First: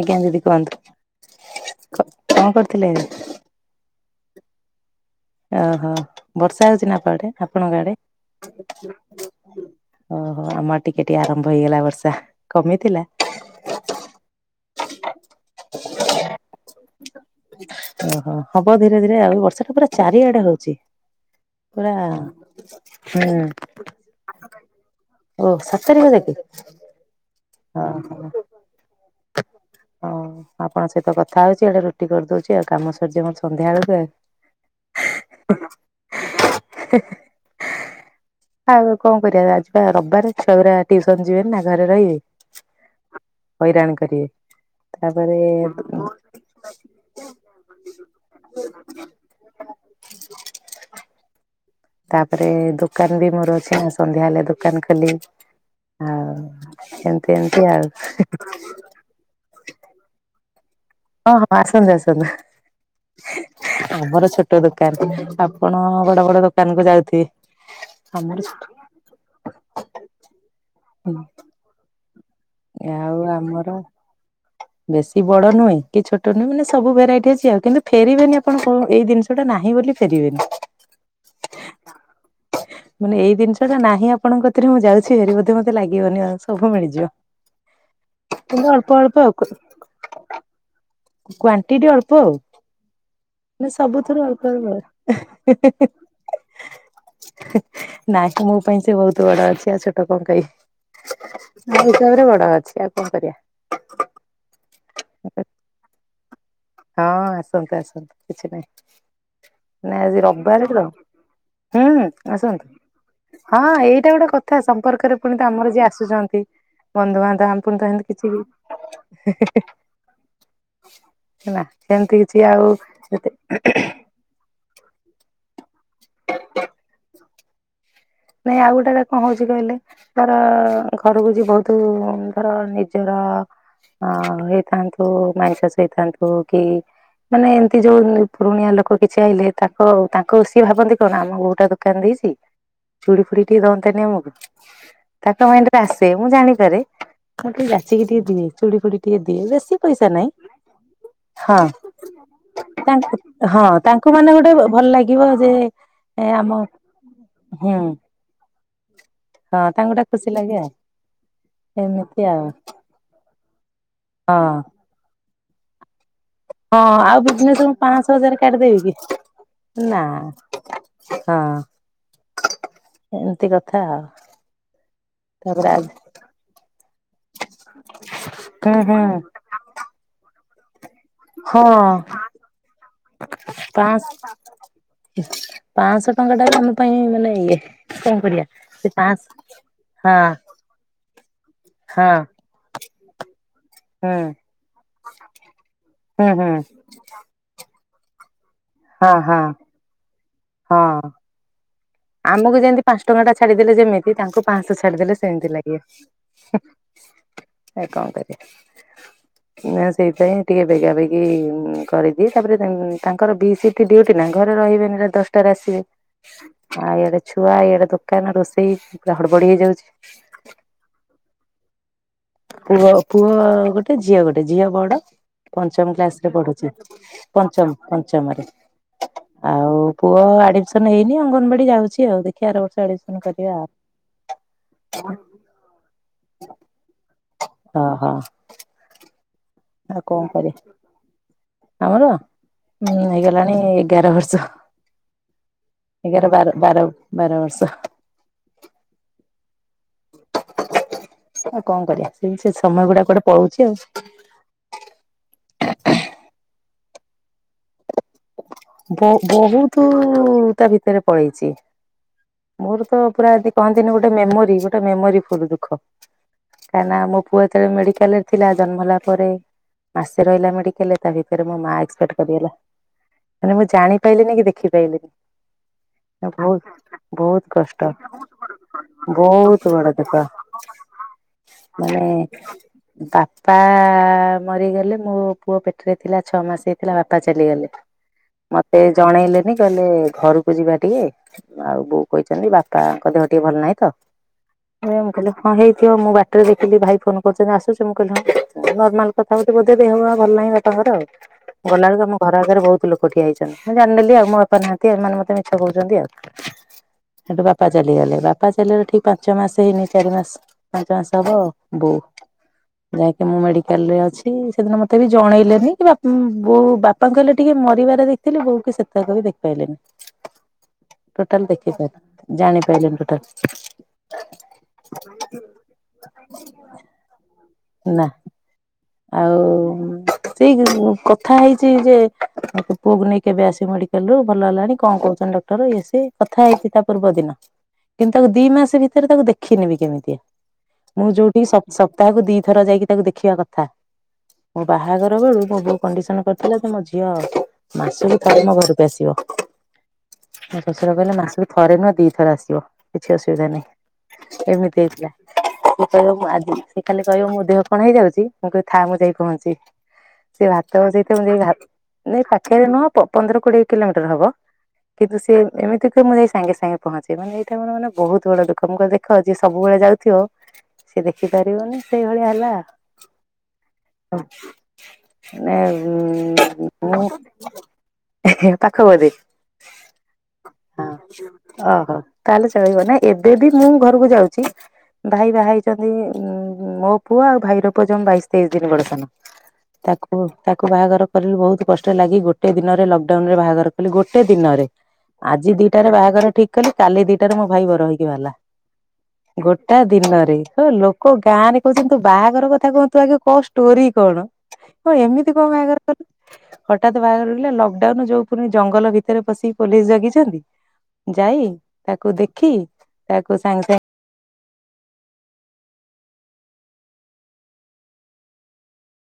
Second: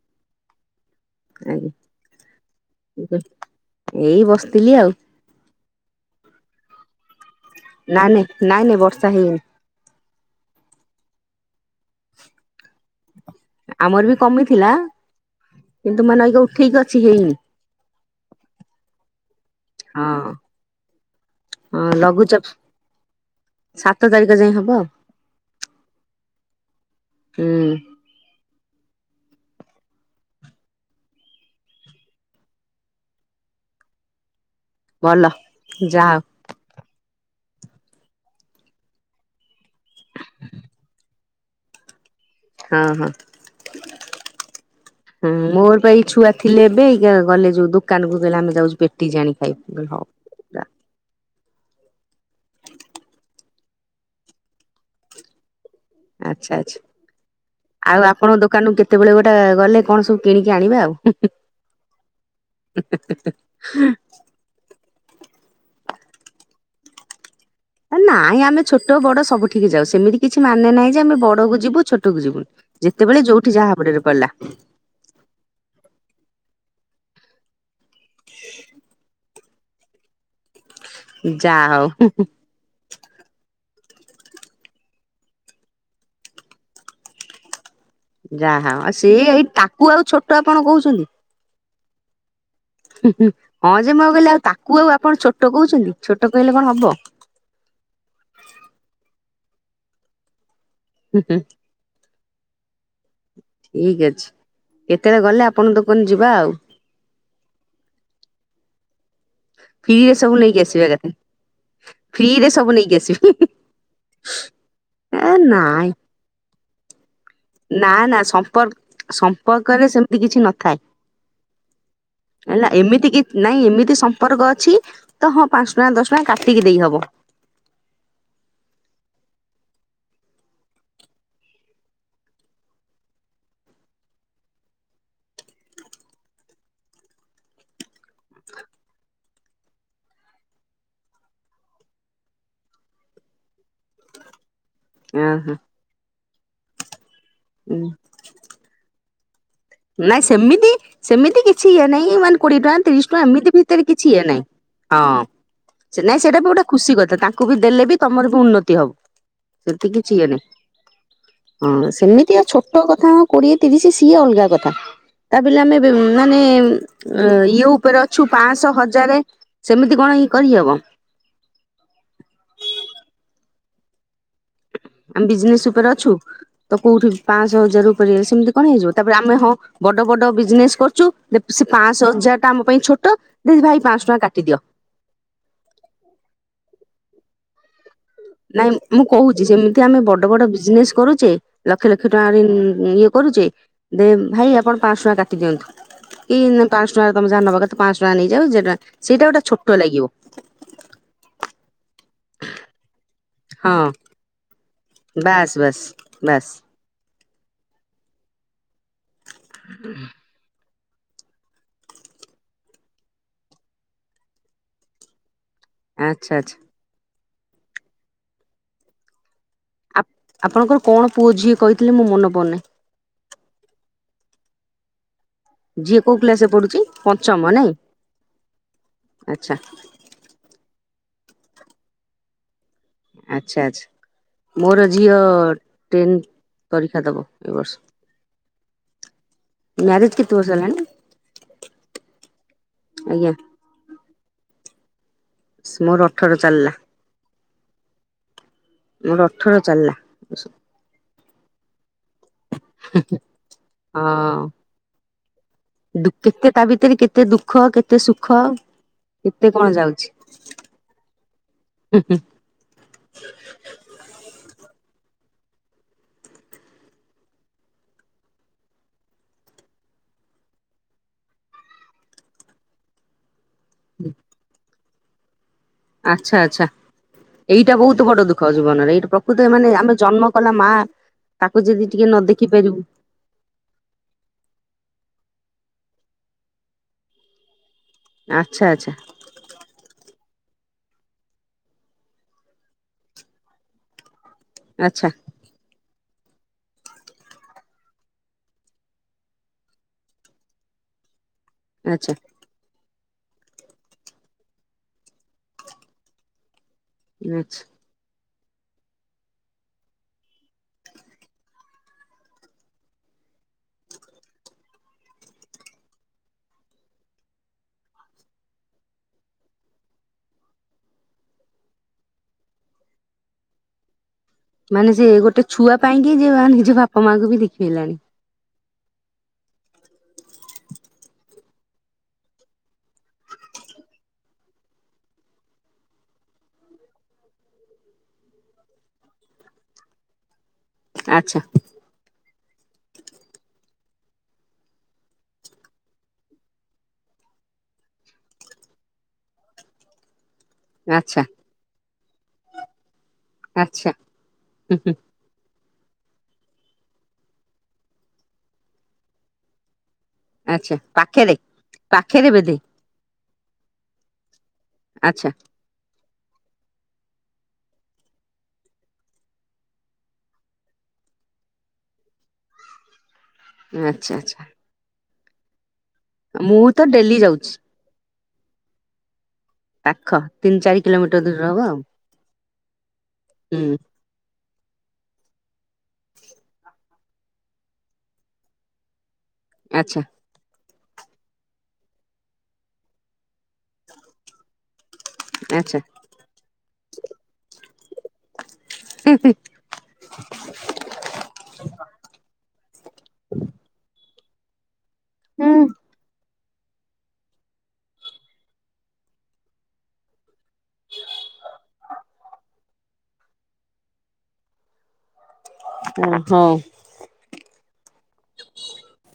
ଆଜ୍ଞା ଦିଦି କୁହନ୍ତୁ। କଣ କରୁଥିଲେ? ଆଜ୍ଞା [unintelligible] ଓ ହୋ ବର୍ଷା ହଉଚି ନା ଆପ ଆଡେ। ନା ନେଇଁ ନାଇଁ ନାଇଁ ବର୍ଷା ହେଇନି। ଓ ହୋ ଆମ ଆଡେ ଟିକେ ଟିକେ ଆରମ୍ଭ ହେଇଗଲା ବର୍ଷା କମିଥିଲା। ଆମର ବି କମିଥିଲା କିନ୍ତୁ ମାନେ ଅଇକା ଉଠେଇକି ଅଛି ହେଇନି। ହବ ଧୀରେ ଧୀରେ ଆଉ ବର୍ଷା ତ ପୁରା ହଁ ଚାରିଆଡେ ହଉଚି ହଁ ପୁରା ଲଘୁଚାପ ହୁଁ। ସାତ ତାରିଖ ଯାଏ ହବ ଆଉ ଓ ସାତ ତାରିଖ ଯାକେ ହୁଁ ଅ ହ। ଅଁ ଆପଣଙ୍କ ସହିତ କ ଥା ହଉଚି ଆଡେ ରୁଟି କରିଦଉଚି ଆଉ କାମ ସରିଯିବ ମୋର ସନ୍ଧ୍ୟାବେଳୁକୁ ଆଉ। ଭଲ ଯାଅ। ହେ ହେ। ଆଉ କଣ କରିଆ ଆଜି ବା ରବବାରେ ଛୁଆଗୁରା ଟ୍ୟୁସନ ଯିବେନି ନା ଘରେ ରହିବେ। ହଁ ହଁ ହଇରାଣ କରିବେ ହୁଁ ତାପରେ ମୋର ପା ଏଇ [unintelligible] ଛୁଆ ଥିଲେ ଏବେ ଏଇକା ଗଲେ ଯୋଉ ଦୋକାନୁକୁ କହିଲେ ଆମେ ଯାଉଚୁ ପେଟିସ୍ ଆଣି ଖାଇବୁ ମୁଁ କହିଲି ହଉ। [inaudible] ତାପରେ ଦୋକାନ ବି ମୋର ଅଛି ନା ସନ୍ଧ୍ୟା ହେଲେ ଦୋକାନ ଖୋଲିବି। ଆଉ ଆଚ୍ଛା ଆଚ୍ଛା ଏମତି ଏମିତି ଆପଣଙ୍କ ଆଉ। ଦୋକାନକୁ କେତେବେଳେ ଗୋଟେ ଗଲେ କଣ ସବୁ କିଣିକି ଆଣିବା ଆଉ। ହଁ ହଁ ଆସନ୍ତୁ ଆସନ୍ତୁ ଆମର ଛୋ ଟ ଦୋକାନ ଆପଣ ବଡ ବଡ ଦୋକାନୁକୁ ଯାଉଥିବେ। ହେ ନାଇଁ ଆମେ ଛୋଟ ବଡ ସବୁଠିକି ଯାଉ ସେମିତି କିଛି ମାନେ ନାହିଁ ଯେ ଆମେ ବଡକୁ ଯିବୁ ଛୋଟକୁ ଯିବୁନୁ। ଆଉ ଯେତେବେଳେ ଯୋଉଠି ଆମର ଯାହା ହାବୁଡରେ ପଡିଲା। ବେଶୀ ବଡ ନୁହେଁ କି ଛୋଟ ନୁହେଁ ମାନେ ସବୁ ଭେରାଇଟି ଅଛି ଆଉ କିନ୍ତୁ ଫେରିବେନି ଆପଣ କୋ ଏଇ ଜିନିଷ ସେ ଗୋଟାକ ନାହିଁ ବୋଲି ଫେରିବେନି। ଯା ହଉ ହୁଁ ହୁଁ। ମାନେ ଏଇ ଜିନିଷଟା ନାହିଁ ଆପଣଙ୍କ କତିରେ ମୁଁ ଯାଉଛି ହେରି ବୋଧେ ମୋତେ ଲାଗିବନି ଆଉ ସବୁ ମିଳିଯିବ। କିନ୍ତୁ ଯାହା ଅଳ୍ପ ଆ ଅଳ୍ପ ସେଇ ଏଇ ତାକୁ ଆଉ ଛୋଟ ଆପଣ କହୁଛନ୍ତି। କ୍ୱାଣ୍ଟିଟି ଅଳ୍ପ ଆଉ। ହୁଁ ହୁଁ ମାନେ ହଁ ଯେ ମୁଁ ଆଉ ସବୁଥିରୁ କହିଲି ଅଳ୍ପ ଆଉ ଅଳ୍ପ ତାକୁ ଆଉ ଆପଣ ଛୋଟ କହୁଚନ୍ତି ଛୋଟ କହିଲେ କଣ ହବ। ନାଇଁ ମୋ ପାଇଁ ସେ ବହୁତ ବଡ ଅଛି ଆଉ ଛୋଟ କଣ କହିବି। ହୁଁ ହୁଁ। ମୋ ହିସାବେରେ ବଡ ଅଛି ଆଉ କଣ କରି ଇକ୍ ଅଛି କେତେବେଳେ ଗଲେ ଆପଣଙ୍କ ଦୋକାନୁ ଯିବା ଆଉ। ହଁ ଆସନ୍ତୁ ଆସନ୍ତୁ କିଛି ନାଇଁ। ନା ଫ୍ରିରେ ଆଜି ସବୁ ନେଇକି ରବବାରେ ଆସିବା ତ ଏକାଥରେ ହୁଁ ଫ୍ରିରେ ଆସନ୍ତୁ। ସବୁ ନେଇକି ଆସିବି। ହଁ ଏଇଟା ଗୋଟେ କଥା ସମ୍ପର୍କରେ ଏ ପୁଣି ତ ଆମର ଯିଏ ନାଇଁ ଆସୁଚନ୍ତି ବନ୍ଧୁବାନ୍ଧ ଆ ନା ନା ସମ୍ପର୍କ ସମ୍ପର୍କରେ ସେମତି କିଛି ନଥାଏ। ନା ସେମିତି କିଛି ଆଉ ହେଲା ଏମିତି କି ଯେତେ ନାଇଁ ଏମିତି ସ ସମ୍ପର୍କ ଅଛି ତ ହଁ ପାଞ୍ଚ ଟଙ୍କା ଦଶ ଟଙ୍କା କାଟିକି ଦେଇହବ। ନାଇଁ ଆଉ ଗୋଟା କଣ ହଉଛି କହିଲେ? ତାର ଘରକୁ ଯ ବହୁତ ଧର ନିଜର ଅ ହେଇଥାନ୍ତୁ ମାଂସସ ହେଇଥାନ୍ତୁ କି ମାନେ ଏମିତି ଯୋଉ ପୁରୁଣିଆ ଲୋକ କିଛି ଆଇଲେ ତାଙ୍କ ତାଙ୍କ ସିଏ ଭାବନ୍ତି କଣ ଆମ ଗୋଉଟା ଦୋକାନ ଦେଇଛି! ଚୁଡ଼ି ଫୁଡି ଟିକେ ଦନ୍ତାନି ଆମକୁ ତାଙ୍କ ଓହୋ ମାଇଣ୍ଡରେ ଆସେ ମୁଁ ଜାଣିପାରେ। ମୁଁ ଟିକେ ବାଛିକି ଟିକେ ଦିଏ ଚୁଡି ଫୁଡି ଟିକେ ଦିଏ ବେଶୀ ପଇସା ନାଇଁ ନାହିଁ। ସେମିତି ସେମିତି ହଁ। କିଛି ଇଏ ନାଇଁ ମାନେ କୋଡିଏ ଟଙ୍କା ତିରିଶ ଟଙ୍କା ଏମିତି ଭିତରେ କିଛି ଲୋକ ଇଏ ମାନେ ନାହିଁ ଗୋଟେ ଭଲ ହଁ। ଲାଗିବ ଯେ ନାଇଁ ଏ ସେଇଟା ବି ଆମ ଗୋଟେ ଖୁସି କ ତାଙ୍କୁ ବି ହୁଁ ଦେଲେ ବି ତମର ବି ଉନ୍ନତି ହବ। ହଁ ତାଙ୍କୁ ଗୋଟେ ସେତିକିଚି ଇଏ ଖୁସି ଲାଗେ ଆଉ ହଁ ଏମିତି ସେମିତି ଆଉ। ଛୋଟ କଥା କୋଡିଏ ତିରିଶ ସିଏ ଅଲଗା ହଁ କଥା ତା ବ ଆମେ ମାନେ ହଁ ଆଉ ବିଜନେସ ଇଏ ମୁଁ ଉପରେ ପାଞ୍ଚଶହ ଅଛୁ ହଜାର ପାଞ୍ଚଶହ କାଟିଦେବି କି ହଜାର ସେମିତି ନା। କଣ ଇ କରିହବ। ହଁ ଏମିତି କଥା ଆଉ। ଆମେ ବିଜନେସ ତାପରେ ଆ ଉପରେ ଅଛୁ ତ କୋଉଠି ପାଞ୍ଚ ହଜାର ଉପରେ ସେମିତି କଣ ହୁଁ ହେଇଯିବ ହୁଁ ତାପରେ ଆମେ ହଁ ବଡ ବଡ ବିଜନେସ କରୁଛୁ ସେ ପାଞ୍ଚ ହଁ ହଜାର ଟା ଆମ ପାଇଁ ଛୋଟ ଦେ ଭାଇ ପାଞ୍ଚଶହ ଟଙ୍କା କାଟିଦିଅ। ପାଞ୍ଚଶହ ଟଙ୍କା ଟା ଆମ ପାଇଁ ମାନେ ଇଏ କଣ କରିବା ନାଇଁ ସେ ମୁଁ ପାଁଶ କହୁଛି ସେମିତି ଆମେ ହଁ ବଡ ବଡ ବିଜନେସ କରୁଛେ। ଲକ୍ଷ ଲକ୍ଷ ହଁ ଟଙ୍କାରେ ଇଏ କରୁଛେ। ଦେ ହୁଁ ଭାଇ ଆପଣ ପାଞ୍ଚହ ଟଙ୍କା କାଟି ଦିଅନ୍ତୁ ହୁଁ ହୁଁ କି ପାଞ୍ଚ ତମୋହା ନବା କେ ତ ପାଞ୍ଚ ଟଙ୍କା ନେଇଯ ଯ ଯେଟା ହଁ ସେଇଟା ହଁ ଗୋଟେ ଛୋଟ ଲାଗିବ ହଁ। ଆମକୁ ଯେମିତି ପାଞ୍ଚ ଟଙ୍କା ଟା ଛାଡିଦେଲେ ହଁ ଯେମିତି ତାଙ୍କୁ ପାଞ୍ଚଶହ ଛାଡିଦେଲେ ସେମିତି ବାସ୍ ବାସ୍ ବାସ୍ ଲାଗିବ। ଆ କଣ କରିବା ନା ସେଇପାଇଁ। ଟିକେ ବେଗା ବେଗି କରିଦିଏ ତାପରେ ତାଙ୍କର ବି ସିଟି ଡ୍ୟୁଟି ନା ଘରେ ରହିବେନି ଦଶଟାରେ ଆସିବେ। ଆଚ୍ଛା ଆଚ୍ଛା। ଆ ଇଆଡେ ଛୁଆଇଆଡେ ଦୋକାନ ରୋଷେଇ ପୁରା ହଡବଡି ହେଇଯାଉଛି। ଆପଣଙ୍କର କଣ ପୁଅ ଝିଅ କହିଥିଲେ ମୁଁ ମନେ ପଡୁନି। ପୁଅ ପୁଅ ଗୋଟେ ଝିଅ ଗୋଟେ ଝିଅ ବଡ। ପଞ୍ଚମ ଝିଅ କୋଉ କ୍ଲାସ ରେ କ୍ଲାସରେ ପଢୁଛି ନାଇଁ ପଞ୍ଚମ ପଞ୍ଚମରେ ଆଚ୍ଛା ଆଉ ପୁଅ ଆଡମିଶନ ହେଇନି ଅଙ୍ଗନବାଡି ଯାଉଛି ଆଉ ଦେଖିବା ଆର ବର୍ଷ ଆ ଆଚ୍ଛା ଆଚ୍ଛା ମୋର ଝିଅ ଟେନ୍ ପରୀକ୍ଷା ଦେବ ଏ ବର୍ଷ। ହ ହଁ। ମ୍ୟାରଜ୍ କେତେ ବର୍ଷ ହେଲାଣି? ଆମର ଉଁ ଆଜ୍ଞା ହେଇଗଲାଣି ଏଗାର ବର୍ଷ। ମୋର ହଗାର ଅଠର ବାର ଚାଲିଲା ବାର ବାର ବର୍ଷ। ମୋର ଅଠର ଚାଲିଲା। ଆଉ କଣ କରିବା ସେ ସେ ସମୟ ଗୁଡା ଗୋଟେ ପଳଉଛି ଆଉ। ହଁ କେତେ ତା ଭିତରେ କେତେ ଦୁଃଖ କେତେ ସୁଖ। ବ କେତେ କଣ ବହୁତ ଯାଉଛି। ତା ଭିତରେ ପଳେଇଛି। ହୁଁ ମୋର ତ ପୁରା ଯଦି କହନ୍ତିନି ଗୋଟେ ମେମୋରି ଗୋଟେ ମେମୋରି ଫୁଲ ଦୁଃଖ। କାହିଁକି ନା ମୋ ପୁଅ ତଳେ ମେଡିକାଲ ରେ ଥିଲା ଜନ୍ମ ହେଲା ପରେ ମାସେ ରହିଲା ମେଡିକଲେ ତା ଭିତରେ ମୋ ମା ଏକ୍ସପେକ୍ଟ କରିଦେଲା। ମାନେ ମୁଁ ଜାଣିପାରଲିିନି କି ଦେଖିପ ପାଇଲିିନି। ଆଚ୍ଛା ଆଚ୍ଛା ବହୁତ ବହୁତ ଏଇଟା କଷ୍ଟ ବହୁତ ବଡ ଦୁଃଖ ଜୀବନରେ ଏଇଟା ପ୍ରକୃତ ମାନେ ବହୁତ ବଡ ଆମେ ଦୁଃଖ। ଜନ୍ମ କଲା ମା ତାକୁ ଯଦି ଟିକେ ମାନେ ନ ଦେଖି ପାରିବୁ ତା ବାପା ମରିଗଲେ ମୋ ପୁଅ ପେଟରେ ଥିଲା ଛଅ ମାସ ହେଇଥିଲା ବାପା ଚାଲିଗଲେ। ଆଚ୍ଛା ମତେ ଆଚ୍ଛା ଜଣେଇଲେନି କହେ ଘରକୁ ଯିବା ଟିକେ ଆଉ ବୋଉ କହିଛନ୍ତି ବାପାଙ୍କ ଦେହ ଟିକେ ଭଲ ନାହିଁ ତ ଆଚ୍ଛା କହିଲ ହଁ ହେଇଥିବ ମୁଁ ବାଟରେ ଦେଖିଲି ଭାଇ ଫୋନ୍ କରୁଚନ୍ତି ଆସୁଛୁ ମୁଁ କହିଲି ହଁ ନର୍ମାଲ କଥା ହଉଚି ବୋଧେ ଦେହ ପା ଭଲ ନାହିଁ ବାପାଙ୍କର ଆଉ, ଗଲା ବେଳକୁ ଆଚ୍ଛା ଆମ ଘର ଆଗରେ ବହୁତ୍ କ ଠିଆ ହେଇଚନ୍ତି ମୁଁ ଜାଣିିଦେଲି ଆଉ, ମୋ ବାପା ନାହାନ୍ତି ଏମାନେ ମତେ ମିଛ କହୁଚନ୍ତି ଆଉ ସେଠୁ ଆଚ୍ଛା। ବାପା ଚାଲିଗଲେ ବାପା ଚାଲଗଲେ ଠିକ ପାଞ୍ଚ ମାସ ହେଇନି ଚାରି ମାସ ପାଞ୍ଚ ମାସ ହବ ବୋଉ ଯାହାକି ମୁଁ ମେଡିକାଲ୍ ରେ ଅଛି ସେଦିନ ମତେ ବି ଜଣେଇଲେନି କି ବୋଉ ବା ପାଙ୍କୁ ହେଲେ ଟିକେ ମରିବାର ଦେଖିଥିଲି, ବୋଉକୁ ସେତେକ ବି ଦେଖିପାଇଲିନି। Total [unintelligible] ଜାଣିପାଇଲିନି total. ମାନେ ସେ ଗୋଟେ ଛୁଆ ପାଇଁ କି ଯେ ନିଜ ବାପା ମାଆଙ୍କୁ ବି ଦେଖି ହେଲାନି। ନା ଆଉ [unintelligible] ଉଁ କଥା ହେଇଚି ଯେ ତୁ ପୁଅକୁ ନେଇ କେବେ ଆସିବୁ ମେଡିକାଲରୁୁ ଭଲ ହେଲାଣି କଁ କହୁଛନ୍ତି ଡକ୍ଟର ଇଏ ସିଏ। କଥା ହେଇଚି ତା ପୂର୍ବ ଦିନ କିନ୍ତୁ ତାକୁ ଦି ମାସ୍ ଭିତରେ ତାକୁ ଦେଖିନିବି କେମିତିଆ। ମୁଁ ଆଚ୍ଛା ଯୋଉଟି ସପ୍ ସପ୍ତାହକୁ ଦିଥର ଯାଇକି ତାକୁ ଦେଖିବା କଥା। ମୋ ବାହାଘର ବେଳୁ ମୋ ବୋଉ କଣ୍ଡିସନ କରିଥିଲା [unintelligible] ମୋ ଝିଅ ମାସୁକୁ ଥରେ ମୋ ମୋ ଘରୁକୁ ଆସିବ। ଶଶୁର କହିଲେ ଆଚ୍ଛା। ମାସୁକୁ ଥରେ ନୁହଁ ଦିଥର ଆସିବ କିଛି ଅସୁବିଧା ଆଚ୍ଛା ନାହିଁ ହୁଁ ଏମିତି ହୁଁ ହେଇଥିଲା। ସେ କହିବ ମୁଁ ଆଜି ସେ ଖାଲି କହିବ ମୋ ଦେହ କଣ ହେଇଯାଉଚି ମୁଁ କହିବି ଥା ମୁଁ ଯାଇ ପହଞ୍ଚିବି। ସେ ଆଚ୍ଛା ଭାତ ବସେଇଥିବ ମୁଁ ପାଖରେ ଜାଇଁକି ଭା, ନାଇ ପାଖରେ ବୋଧେ ପାଖେରେ ନୁହଁ ପ ପନ୍ଦର କୋଡିଏ କିଲୋମିଟର ହବ। ଆଚ୍ଛା [unintelligible] ଏମିତିକି ମୁଁ ଯାଇ ସାଙ୍ଗେ ସାଙ୍ଗେ ପହଞ୍ଚିମି ଏଇଟା ମୋର ମାନେ ବହୁତ୍ ବଡ ଦୁଃଖ ମୁଁ [unintelligible] ଦେଖ ଯିଏ ସବୁବେଳେ ଯାଉଥିବ ସିଏ ଦେଖିପାରିବନି ସେଇଭଳିଆ ହେଲା। ଆଚ୍ଛା ଆଚ୍ଛା। ମୁଁ ତ ଡେଲି ଯାଉଛି [inaudible] ଏ ହେ ପାଖ ବୋଧେ? ପାଖ ତିନି ଚାରି କିଲୋମିଟର ଦୂର ହବ ଆଉ ଓହୋ ତାହାଲେ ଚଳିବ ନା ଏବେ ବି ମୁଁ ହୁଁ ଘରୁକୁ ଯାଉଚି। ଭାଇ ବାହା ହେଇଚନ୍ତି ଉଁ-ଉଁ ମୋ ପୁଅ ଆଉ ଭାଇର ପୁଅ ଜମା ବାଇଶି ତେଇସି ଦିନି ବଡ ସାନ। ଆଚ୍ଛା ତାକୁ ତାକୁ ବାହାଘର କରିଲୁ ବହୁତ୍ କଷ୍ଟରେ ଲାଗି ଗୋଟେ ଦିନରେ ଲକଡାଉନରେ ବାହାଘର କଲି ଗୋଟେ ଦିନରେ। ଆଜି ଦିଟାରେ ଆଚ୍ଛା। ବାହାଘର ଠିକ୍ କଲି କାଲି ଦିଟାରେ ମୋ ଭାଇ ବର ହେଇକି ବାହାରିଲା, ଗୋ ଟା ଦିନରେ [unintelligible] ଲୋକ ଗାଁରେ କହୁଛନ୍ତି ତୋ ବାହାଘର କଥା କଁ ତୁ ଆଗେ କହ ଷ୍ଟୋରି କଣ। [unintelligible] ଏମିତି କଁ ଓ ବାହାଘର କଲ? ହଟାତ୍ ବାହାଘର [unintelligible] ଲକଡାଉନ୍ ଯୋଉ ପୁଣି ଜଙ୍ଗଲ ଭିତରେ ପଶିକି ପୋଲିସ ଜଗିଛନ୍ତି। ଯାଇ ତାକୁ ଦେଖି ତାକୁ ସଙ୍ଗେ-ସାଙ୍ଗେ ଉଁ-ହଁ।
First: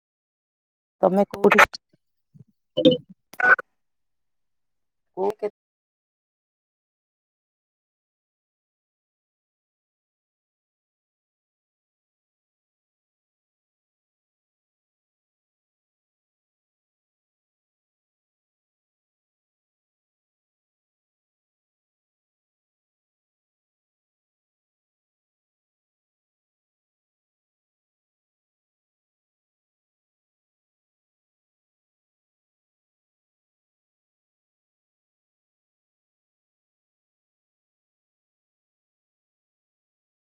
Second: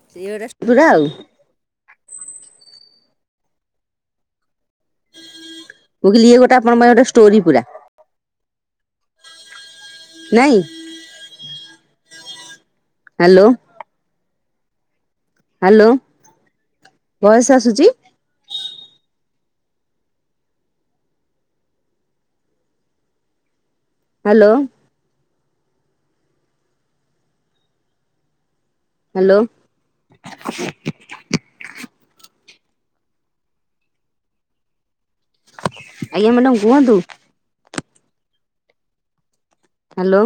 [unintelligible] ତମେ କୋଉଠି? [unintelligible] ମୁଁ କହିଲି ଇଏ ଗୋଟା ଆପଣଙ୍କ ପାଇଁ ଗୋଟେ ଷ୍ଟୋରି ପୁରା। ନାଇଁ। ହାଲୋ। ହାଲୋ, ବୟସ୍ ଆସୁଚି? ହାଲୋ। ହାଲୋ। ଆଜ୍ଞା ମ୍ୟାଡ଼ାମ୍ କୁହନ୍ତୁ। ହାଲୋ।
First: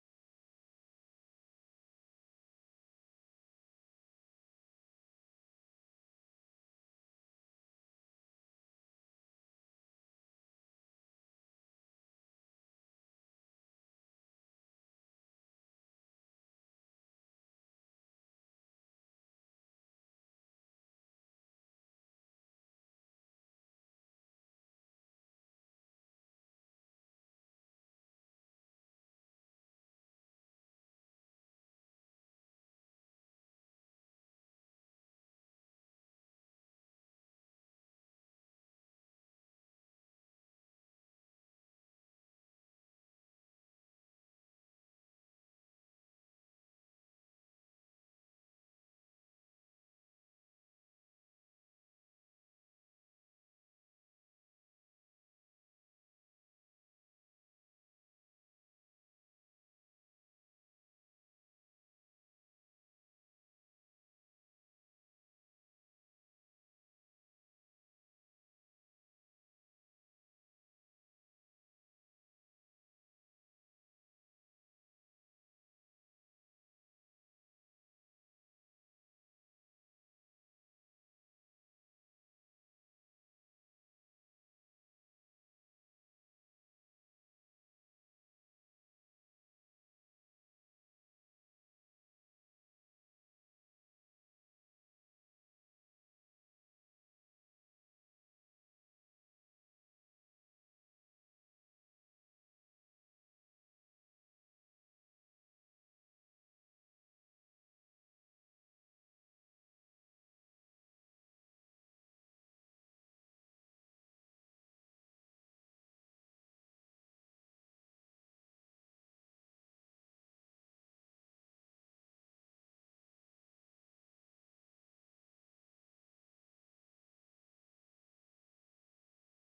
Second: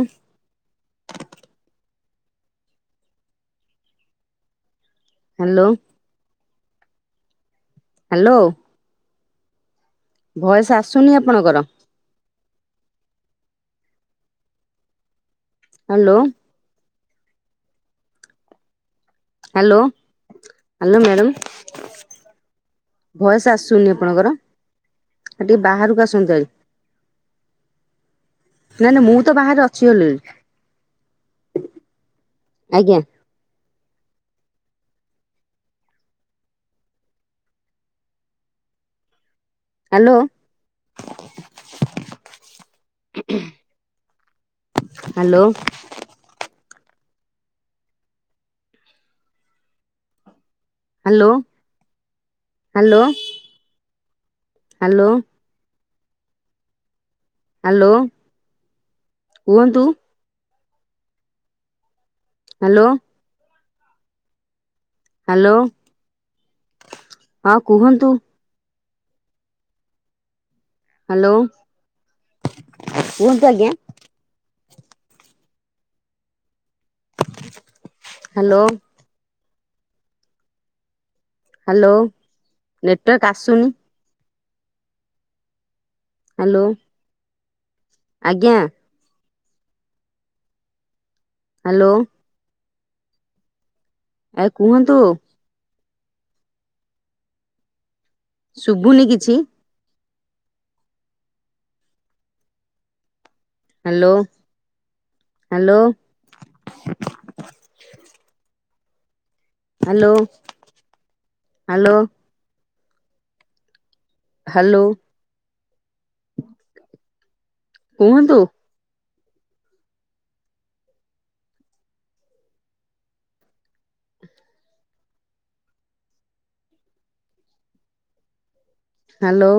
ହାଲୋ। ହାଲୋ। ଭଏସ୍ ଆସୁନି ଆପଣଙ୍କର। ହାଲୋ। Hello hello madam. ଭଏସ୍ ଆସୁନି ଆପଣଙ୍କର। ଆ ଟିକେ ବାହାରୁକୁ ଆସନ୍ତୁ ଆଇ। ନା ନା ମୁଁ ତ ବାହାରେ ଅଛି ଅଲର୍ଡି। ଆନ୍ଜା୍। Hello. Hello. Hello hello hello. Hello କୁହନ୍ତୁ। ହାଲୋ। ହ୍ୟାଲୋ ହଁ କୁହନ୍ତୁ। ହ୍ୟାଲୋ କୁହନ୍ତୁ ଆଜ୍ଞା। ହାଲୋ। ହ୍ୟାଲୋ ନେଟୱାର୍କ ଆସୁନି। ହ୍ୟାଲୋ। ଆଜ୍ଞା। ହ୍ୟାଲୋ। ଏ କୁହନ୍ତୁ। ଶୁବୁନି କିଛି। Hello hello? Hello hello? Hello. କୁହନ୍ତୁ। ହ୍ୟାଲୋ।